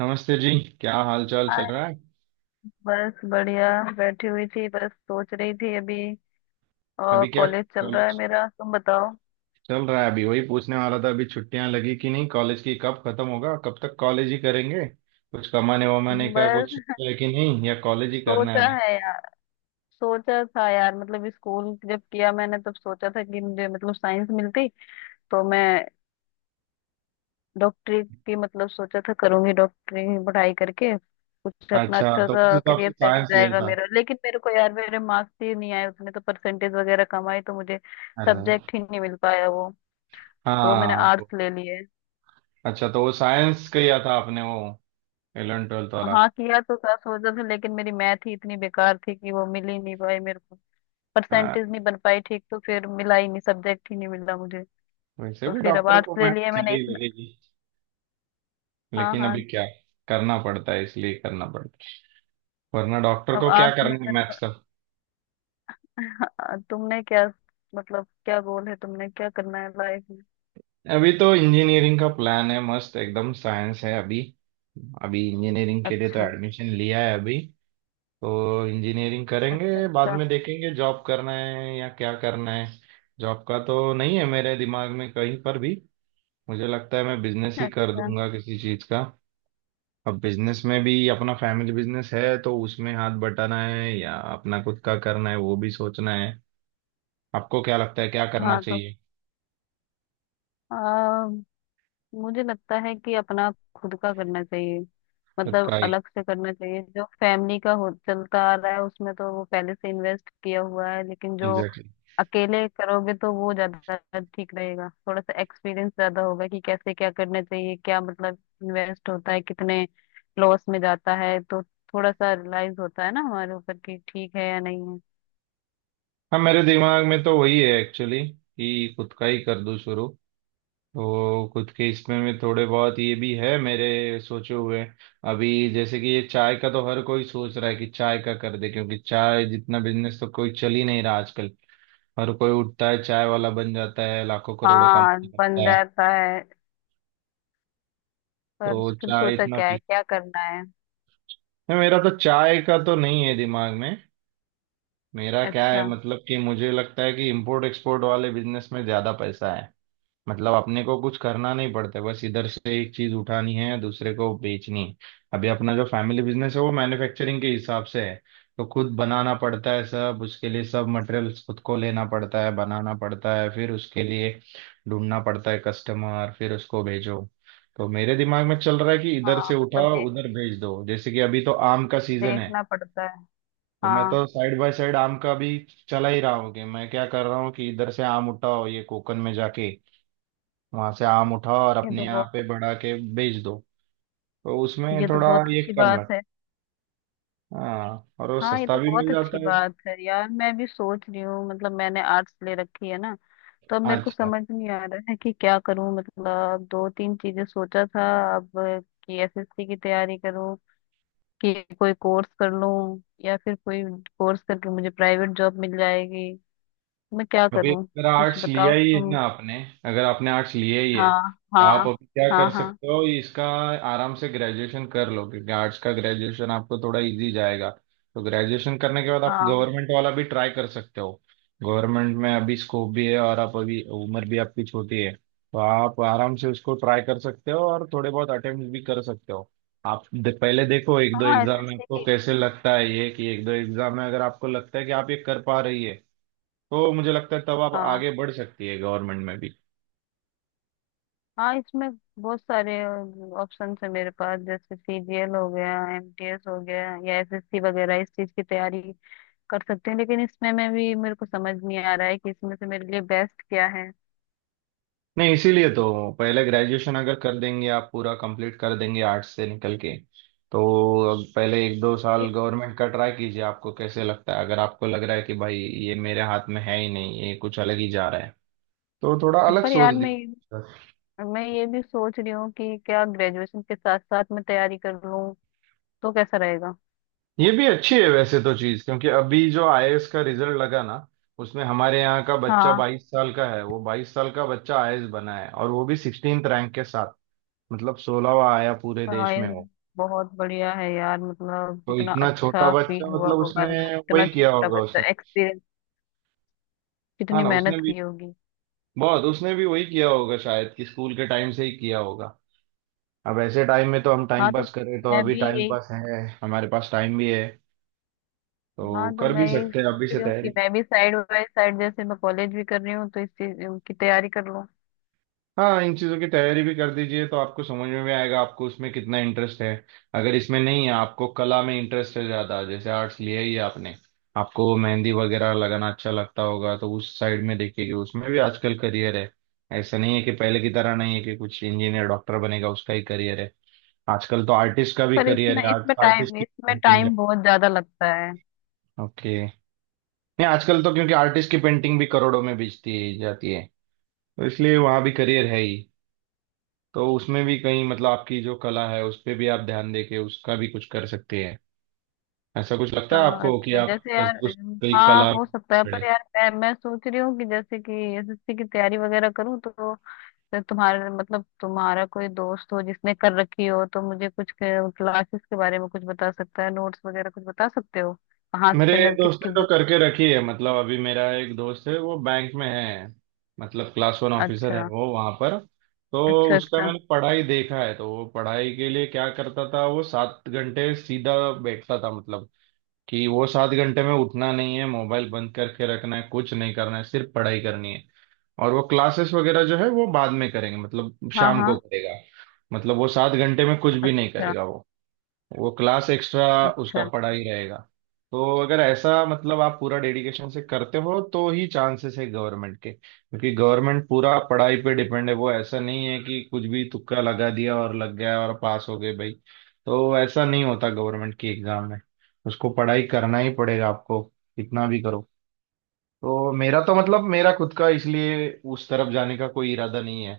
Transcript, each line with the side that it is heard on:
right: नमस्ते जी। क्या हाल चाल चल
left: हाय,
right: रहा है।
left: बस बढ़िया बैठी हुई थी। बस सोच रही थी अभी। और
right: अभी क्या
left: कॉलेज चल रहा है
right: कॉलेज
left: मेरा। तुम बताओ।
right: चल रहा है। अभी वही पूछने वाला था, अभी छुट्टियां लगी कि नहीं, कॉलेज की कब खत्म होगा, कब तक कॉलेज ही करेंगे, कुछ कमाने वमाने का कुछ
left: बस
right: सोचा है कि नहीं, या कॉलेज ही करना है
left: सोचा
right: अभी।
left: है यार। सोचा था यार, मतलब स्कूल जब किया मैंने तब सोचा था कि मुझे मतलब साइंस मिलती तो मैं डॉक्टरी की, मतलब सोचा था करूंगी डॉक्टरी की पढ़ाई करके कुछ अपना
right: अच्छा,
left: अच्छा
right: तो उस
left: सा
right: हिसाब से
left: करियर सेट हो
right: साइंस लिया
left: जाएगा
right: था।
left: मेरा। लेकिन मेरे को यार, मेरे मार्क्स ही नहीं आए उसमें, तो परसेंटेज वगैरह कम आई तो मुझे
right: अरे वाह।
left: सब्जेक्ट ही नहीं मिल पाया वो। तो मैंने
right: हाँ वो-
left: आर्ट्स ले लिए।
right: अच्छा, तो वो साइंस किया था आपने, वो 11th 12th वाला।
left: हाँ किया तो था, सोचा था, लेकिन मेरी मैथ ही इतनी बेकार थी कि वो मिल ही नहीं पाई मेरे को।
right: हाँ,
left: परसेंटेज नहीं बन पाई ठीक, तो फिर मिला ही नहीं, सब्जेक्ट ही नहीं मिला मुझे।
right: वैसे
left: तो
right: भी
left: फिर अब
right: डॉक्टर को
left: आर्ट्स ले
right: मैथ
left: लिया
right: क्या
left: मैंने
right: ही
left: इसमें।
right: लगेगी।
left: हाँ
right: लेकिन अभी
left: हाँ।
right: क्या करना पड़ता है, इसलिए करना पड़ता है, वरना डॉक्टर
left: अब
right: को क्या
left: आर्ट्स में
right: करना है
left: मेरे
right: मैथ्स का।
left: को तुमने क्या मतलब, क्या गोल है, तुमने क्या करना है लाइफ में?
right: अभी तो इंजीनियरिंग का प्लान है, मस्त एकदम साइंस है अभी। अभी इंजीनियरिंग के लिए तो
left: अच्छा।
right: एडमिशन लिया है अभी। तो इंजीनियरिंग करेंगे,
left: अच्छा।
right: बाद
left: अच्छा।
right: में देखेंगे जॉब करना है या क्या करना है। जॉब का तो नहीं है मेरे दिमाग में कहीं पर भी। मुझे लगता है मैं बिजनेस ही कर
left: अच्छा।
right: दूंगा किसी चीज का। अब बिजनेस में भी, अपना फैमिली बिजनेस है तो उसमें हाथ बटाना है या अपना खुद का करना है, वो भी सोचना है। आपको क्या लगता है क्या करना
left: हाँ
right: चाहिए।
left: तो मुझे लगता है कि अपना खुद का करना चाहिए।
right: खुद
left: मतलब
right: का
left: अलग से करना चाहिए। जो फैमिली का हो चलता आ रहा है उसमें तो वो पहले से इन्वेस्ट किया हुआ है, लेकिन जो
right: एग्जैक्टली।
left: अकेले करोगे तो वो ज्यादा ठीक रहेगा। थोड़ा सा एक्सपीरियंस ज्यादा होगा कि कैसे क्या करना चाहिए, क्या मतलब इन्वेस्ट होता है, कितने लॉस में जाता है, तो थोड़ा सा रियलाइज होता है ना हमारे ऊपर कि ठीक है या नहीं है।
right: हाँ, मेरे दिमाग में तो वही है एक्चुअली, कि खुद का ही कर दूं शुरू। तो खुद के इसमें में थोड़े बहुत ये भी है मेरे सोचे हुए। अभी जैसे कि ये चाय का तो हर कोई सोच रहा है कि चाय का कर दे, क्योंकि चाय जितना बिजनेस तो कोई चल ही नहीं रहा आजकल। हर कोई उठता है चाय वाला बन जाता है, लाखों करोड़ों
left: हाँ
right: कमाने लगता
left: बन
right: है।
left: जाता है। पर
right: तो
left: फिर
right: चाय
left: सोचा
right: इतना
left: क्या
right: पी।
left: है, क्या करना है?
right: नहीं, मेरा तो चाय का तो नहीं है दिमाग में। मेरा क्या है
left: अच्छा।
right: मतलब कि मुझे लगता है कि इम्पोर्ट एक्सपोर्ट वाले बिजनेस में ज्यादा पैसा है। मतलब अपने को कुछ करना नहीं पड़ता, बस इधर से एक चीज उठानी है दूसरे को बेचनी है। अभी अपना जो फैमिली बिजनेस है वो मैन्युफैक्चरिंग के हिसाब से है। तो खुद बनाना पड़ता है सब, उसके लिए सब मटेरियल्स खुद को लेना पड़ता है, बनाना पड़ता है, फिर उसके लिए ढूंढना पड़ता है कस्टमर, फिर उसको भेजो। तो मेरे दिमाग में चल रहा है कि इधर
left: हाँ
right: से
left: मतलब
right: उठाओ उधर भेज दो, जैसे कि अभी तो आम का सीजन है।
left: देखना पड़ता है।
right: तो मैं
left: हाँ,
right: तो साइड बाय साइड आम का भी चला ही रहा हूँ। कि मैं क्या कर रहा हूँ कि इधर से आम उठाओ, ये कोकन में जाके वहां से आम उठाओ और
left: ये
right: अपने
left: तो
right: यहाँ
left: बहुत
right: पे बढ़ा के बेच दो। तो उसमें
left: ये तो
right: थोड़ा
left: बहुत
right: ये
left: अच्छी
right: कम
left: बात
right: लगता
left: है।
right: है। हाँ, और वो
left: हाँ ये
right: सस्ता
left: तो
right: भी मिल
left: बहुत अच्छी
right: जाता है।
left: बात है यार। मैं भी सोच रही हूँ, मतलब मैंने आर्ट्स ले रखी है ना, तो अब मेरे को
right: अच्छा।
left: समझ नहीं आ रहा है कि क्या करूँ। मतलब दो तीन चीजें सोचा था अब, कि एसएससी की तैयारी करूँ, कि कोई कोर्स कर लूँ, या फिर कोई कोर्स करके मुझे प्राइवेट जॉब मिल जाएगी। मैं क्या
right: अभी
left: करूँ?
right: अगर
left: कुछ
right: आर्ट्स लिया
left: बताओ
right: ही है
left: तुम।
right: ना आपने, अगर आपने आर्ट्स लिया ही है
left: हाँ।
right: तो आप
left: हाँ।
right: अभी क्या कर
left: हाँ। हाँ।
right: सकते हो इसका। आराम से ग्रेजुएशन कर लो, क्योंकि आर्ट्स का ग्रेजुएशन आपको थोड़ा इजी जाएगा। तो ग्रेजुएशन करने के बाद आप
left: हाँ।
right: गवर्नमेंट वाला भी ट्राई कर सकते हो। गवर्नमेंट में अभी स्कोप भी है, और आप अभी उम्र भी आपकी छोटी है, तो आप आराम से उसको ट्राई कर सकते हो और थोड़े बहुत अटेम्प्ट भी कर सकते हो। पहले देखो एक दो
left: हाँ।
right: एग्जाम में
left: एसएससी
right: आपको
left: की।
right: कैसे लगता है, ये कि एक दो एग्जाम में अगर आपको लगता है कि आप ये कर पा रही है, तो मुझे लगता है तब आप
left: हाँ
right: आगे बढ़ सकती है गवर्नमेंट में भी।
left: हाँ। इसमें बहुत सारे ऑप्शन है मेरे पास, जैसे सीजीएल हो गया, एमटीएस हो गया, या एसएससी वगैरह, इस चीज की तैयारी कर सकते हैं। लेकिन इसमें में भी मेरे को समझ नहीं आ रहा है कि इसमें से मेरे लिए बेस्ट क्या है।
right: नहीं, इसीलिए तो पहले ग्रेजुएशन अगर कर देंगे, आप पूरा कंप्लीट कर देंगे आर्ट्स से निकल के, तो अब पहले एक दो साल गवर्नमेंट का ट्राई कीजिए, आपको कैसे लगता है। अगर आपको लग रहा है कि भाई ये मेरे हाथ में है ही नहीं, ये कुछ अलग ही जा रहा है, तो थोड़ा अलग
left: पर यार
right: सोच
left: मैं,
right: दीजिए।
left: ये भी सोच रही हूँ कि क्या ग्रेजुएशन के साथ साथ मैं तैयारी कर लूँ, तो कैसा रहेगा?
right: ये भी अच्छी है वैसे तो चीज, क्योंकि अभी जो आईएएस का रिजल्ट लगा ना, उसमें हमारे यहाँ का बच्चा
left: हाँ
right: 22 साल का है। वो बाईस साल का बच्चा आईएएस बना है, और वो भी 16th रैंक के साथ। मतलब 16वां आया पूरे
left: हाँ,
right: देश
left: ये
right: में हो।
left: बहुत बढ़िया है यार। मतलब
right: तो
left: कितना
right: इतना छोटा
left: अच्छा
right: बच्चा
left: फील हुआ
right: मतलब
left: होगा
right: उसने
left: ना, इतना
right: वही किया
left: छोटा
right: होगा
left: बच्चा
right: उसने।
left: एक्सपीरियंस।
right: हाँ
left: कितनी
right: ना, उसने
left: मेहनत
right: भी
left: की होगी।
right: बहुत, उसने भी वही किया होगा शायद, कि स्कूल के टाइम से ही किया होगा। अब ऐसे टाइम में तो हम
left: हाँ
right: टाइम
left: तो
right: पास करें, तो
left: मैं
right: अभी
left: भी
right: टाइम
left: यही।
right: पास है, हमारे पास टाइम भी है, तो
left: हाँ तो
right: कर
left: मैं
right: भी
left: यही
right: सकते हैं
left: सोच
right: अभी से
left: रही हूँ कि
right: तैयारी।
left: मैं भी साइड बाय साइड, जैसे मैं कॉलेज भी कर रही हूँ, तो इस चीज की तैयारी कर लूँ।
right: हाँ, इन चीज़ों की तैयारी भी कर दीजिए, तो आपको समझ में भी आएगा आपको उसमें कितना इंटरेस्ट है। अगर इसमें नहीं है, आपको कला में इंटरेस्ट है ज़्यादा, जैसे आर्ट्स लिया ही है आपने, आपको मेहंदी वगैरह लगाना अच्छा लगता होगा, तो उस साइड में देखिए कि उसमें भी आजकल करियर है। ऐसा नहीं है कि पहले की तरह नहीं है कि कुछ इंजीनियर डॉक्टर बनेगा उसका ही करियर है। आजकल तो आर्टिस्ट का भी
left: पर
right: करियर
left: इसमें,
right: है, आर्ट आर्टिस्ट की
left: इसमें
right: पेंटिंग।
left: टाइम बहुत ज्यादा लगता है।
right: ओके। नहीं, आजकल तो क्योंकि आर्टिस्ट की पेंटिंग भी करोड़ों में बेचती जाती है, तो इसलिए वहाँ भी करियर है ही। तो उसमें भी कहीं मतलब आपकी जो कला है उस पे भी आप ध्यान दे के उसका भी कुछ कर सकते हैं। ऐसा कुछ लगता है
left: हाँ,
right: आपको कि
left: अच्छा
right: आप
left: जैसे यार
right: ऐसे कुछ कोई
left: हाँ
right: कला
left: हो सकता है।
right: छोड़े।
left: पर यार मैं, सोच रही हूँ कि जैसे कि एसएससी की तैयारी वगैरह करूँ, तो तुम्हारे मतलब तुम्हारा कोई दोस्त हो जिसने कर रखी हो, तो मुझे कुछ क्लासेस के बारे में कुछ बता सकता है, नोट्स वगैरह कुछ बता सकते हो कहाँ
right: मेरे
left: से मैं
right: दोस्त
left: किसकी
right: ने तो
left: बुक्स।
right: करके रखी है, मतलब अभी मेरा एक दोस्त है वो बैंक में है, मतलब क्लास वन ऑफिसर है
left: अच्छा।
right: वो वहाँ पर। तो
left: अच्छा।
right: उसका
left: अच्छा।
right: मैंने पढ़ाई देखा है, तो वो पढ़ाई के लिए क्या करता था, वो 7 घंटे सीधा बैठता था। मतलब कि वो 7 घंटे में उठना नहीं है, मोबाइल बंद करके रखना है, कुछ नहीं करना है, सिर्फ पढ़ाई करनी है। और वो क्लासेस वगैरह जो है वो बाद में करेंगे, मतलब
left: हाँ
right: शाम को
left: हाँ।
right: करेगा। मतलब वो 7 घंटे में कुछ भी नहीं
left: अच्छा।
right: करेगा वो क्लास एक्स्ट्रा उसका
left: अच्छा।
right: पढ़ाई रहेगा। तो अगर ऐसा मतलब आप पूरा डेडिकेशन से करते हो तो ही चांसेस है गवर्नमेंट के, क्योंकि गवर्नमेंट पूरा पढ़ाई पे डिपेंड है। वो ऐसा नहीं है कि कुछ भी तुक्का लगा दिया और लग गया और पास हो गए भाई। तो ऐसा नहीं होता गवर्नमेंट की एग्जाम में। उसको पढ़ाई करना ही पड़ेगा आपको, कितना भी करो। तो मेरा तो मतलब मेरा खुद का इसलिए उस तरफ जाने का कोई इरादा नहीं है,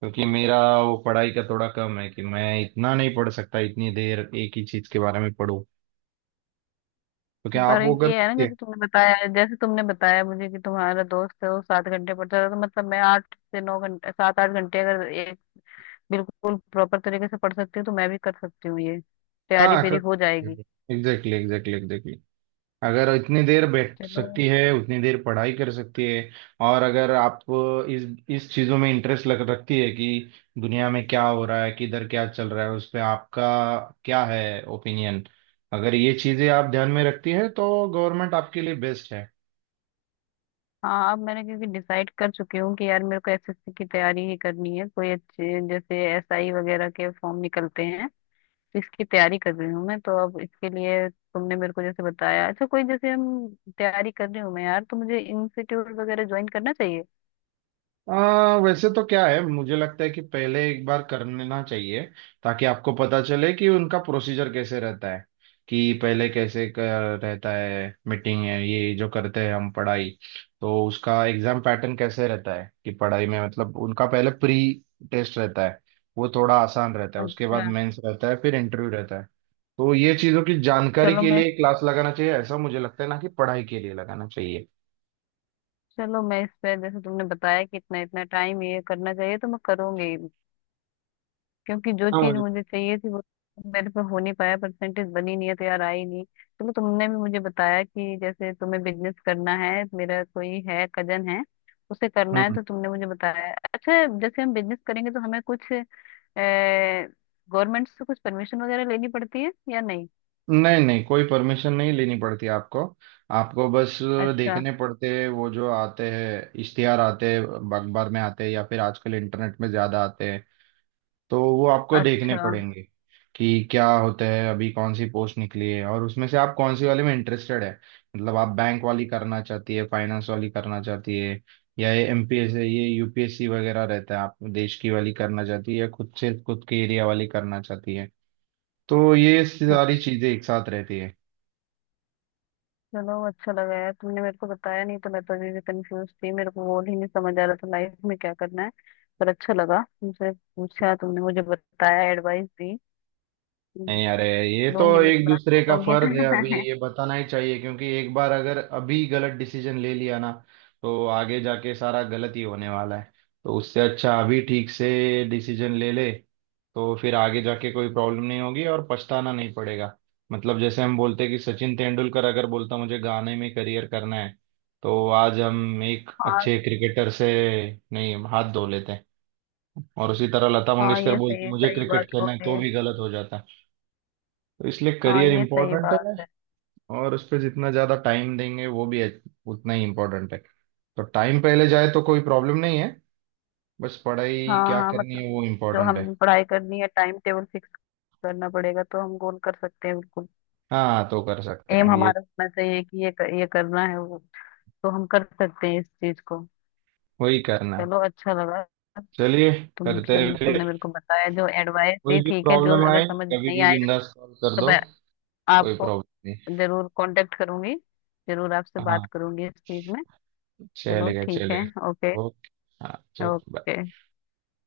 right: क्योंकि मेरा वो पढ़ाई का थोड़ा कम है कि मैं इतना नहीं पढ़ सकता, इतनी देर एक ही चीज के बारे में पढ़ूं। तो क्या आप
left: पर
right: वो कर
left: ये है ना,
right: सकते हैं।
left: जैसे तुमने बताया मुझे कि तुम्हारा दोस्त है वो सात घंटे पढ़ता है, तो मतलब मैं आठ से नौ घंटे, सात आठ घंटे अगर एक बिल्कुल प्रॉपर तरीके से पढ़ सकती हूँ, तो मैं भी कर सकती हूँ ये। तैयारी
right: हाँ,
left: मेरी
right: कर
left: हो
right: सकते
left: जाएगी।
right: हैं। Exactly, exactly, exactly. अगर इतनी देर बैठ
left: चलो।
right: सकती है उतनी देर पढ़ाई कर सकती है। और अगर आप इस इस चीज़ों में इंटरेस्ट लग रखती है कि दुनिया में क्या हो रहा है, किधर क्या चल रहा है, उस पे आपका क्या है ओपिनियन, अगर ये चीज़ें आप ध्यान में रखती है तो गवर्नमेंट आपके लिए बेस्ट है।
left: हाँ अब मैंने क्योंकि डिसाइड कर चुकी हूँ कि यार मेरे को एसएससी की तैयारी ही करनी है। कोई अच्छे जैसे एसआई वगैरह के फॉर्म निकलते हैं, इसकी तैयारी कर रही हूँ मैं। तो अब इसके लिए तुमने मेरे को जैसे बताया, अच्छा कोई जैसे हम तैयारी कर रही हूँ मैं यार, तो मुझे इंस्टीट्यूट वगैरह ज्वाइन करना चाहिए।
right: वैसे तो क्या है, मुझे लगता है कि पहले एक बार कर लेना चाहिए, ताकि आपको पता चले कि उनका प्रोसीजर कैसे रहता है, कि पहले कैसे कर रहता है। मीटिंग है ये जो करते हैं हम पढ़ाई। तो उसका एग्जाम पैटर्न कैसे रहता है, कि पढ़ाई में मतलब उनका पहले प्री टेस्ट रहता है, वो थोड़ा आसान रहता है, उसके बाद
left: अच्छा।
right: मेंस रहता है, फिर इंटरव्यू रहता है। तो ये चीज़ों की जानकारी
left: चलो
right: के
left: मैं
right: लिए क्लास लगाना चाहिए ऐसा मुझे लगता है, ना कि पढ़ाई के लिए लगाना चाहिए।
left: चलो मैं इस पे जैसे तुमने बताया कि इतना इतना टाइम ये करना चाहिए, तो मैं करूंगी। क्योंकि जो चीज
right: हाँ
left: मुझे चाहिए थी वो मेरे पे हो नहीं पाया, परसेंटेज बनी नहीं है, तो यार आई नहीं। चलो, तुमने भी मुझे बताया कि जैसे तुम्हें बिजनेस करना है, मेरा कोई है कजन है, उसे करना है,
right: भाई।
left: तो तुमने मुझे बताया अच्छा, जैसे हम बिजनेस करेंगे तो हमें कुछ गवर्नमेंट से कुछ परमिशन वगैरह लेनी पड़ती है या नहीं?
right: नहीं नहीं, कोई परमिशन नहीं लेनी पड़ती आपको। आपको बस
left: अच्छा।
right: देखने पड़ते हैं वो, जो आते हैं इश्तिहार आते हैं, अखबार में आते हैं या फिर आजकल इंटरनेट में ज्यादा आते हैं, तो वो आपको देखने
left: अच्छा।
right: पड़ेंगे कि क्या होता है। अभी कौन सी पोस्ट निकली है, और उसमें से आप कौन सी वाले में इंटरेस्टेड है। मतलब आप बैंक वाली करना चाहती है, फाइनेंस वाली करना चाहती है, या ये एमपीएस, ये यूपीएससी वगैरह रहता है, आप देश की वाली करना चाहती है, या खुद से खुद के एरिया वाली करना चाहती है। तो ये सारी
left: अच्छा।
right: चीजें एक साथ रहती है।
left: चलो अच्छा लगा यार तुमने मेरे को बताया। नहीं तो मैं तो अभी भी कंफ्यूज थी, मेरे को गोल ही नहीं समझ आ रहा था लाइफ में क्या करना है। पर अच्छा लगा, तुमसे पूछा, तुमने मुझे बताया, एडवाइस दी। हम्म।
right: नहीं अरे, ये तो
left: लूंगी, मैं
right: एक
left: क्लास में
right: दूसरे का
left: लूंगी
right: फर्ज है, अभी ये बताना ही चाहिए, क्योंकि एक बार अगर अभी गलत डिसीजन ले लिया ना, तो आगे जाके सारा गलत ही होने वाला है। तो उससे अच्छा अभी ठीक से डिसीजन ले ले, तो फिर आगे जाके कोई प्रॉब्लम नहीं होगी और पछताना नहीं पड़ेगा। मतलब जैसे हम बोलते हैं कि सचिन तेंदुलकर अगर बोलता मुझे गाने में करियर करना है, तो आज हम एक
left: हाँ
right: अच्छे क्रिकेटर से नहीं हाथ धो लेते हैं। और उसी तरह लता
left: हाँ,
right: मंगेशकर
left: ये
right: बोलती
left: सही
right: मुझे
left: सही
right: क्रिकेट
left: बात
right: खेलना है, तो
left: बोले।
right: भी गलत हो जाता है। तो इसलिए
left: हाँ
right: करियर
left: ये सही
right: इम्पोर्टेंट
left: बात
right: है,
left: है।
right: और उस पर जितना ज़्यादा टाइम देंगे वो भी उतना ही इम्पोर्टेंट है। तो टाइम पहले जाए तो कोई प्रॉब्लम नहीं है, बस पढ़ाई
left: हाँ
right: क्या
left: हाँ,
right: करनी
left: मतलब
right: है वो
left: जो
right: इम्पोर्टेंट है।
left: हम पढ़ाई करनी है, टाइम टेबल फिक्स करना पड़ेगा तो हम गोल कर सकते हैं बिल्कुल।
right: हाँ, तो कर सकते
left: एम
right: हैं ये।
left: हमारा होना चाहिए कि ये, करना है वो, तो हम कर सकते हैं इस चीज को।
right: वही करना है।
left: चलो अच्छा लगा।
right: चलिए, करते हैं फिर।
left: तुमने मेरे को बताया जो एडवाइस दी
right: कोई भी
left: ठीक है। जो
right: प्रॉब्लम
left: अगर
right: आए
left: समझ में
right: कभी
left: नहीं
right: भी
left: आएगा
right: बिंदास कॉल कर
left: तो
right: दो,
left: मैं
right: कोई
left: आपको
right: प्रॉब्लम नहीं।
left: जरूर कांटेक्ट करूंगी, जरूर आपसे बात
right: हाँ,
left: करूंगी इस चीज में। चलो
right: चलेगा
left: ठीक है।
right: चलेगा,
left: ओके।
right: ओके। हाँ चलो, bye।
left: ओके।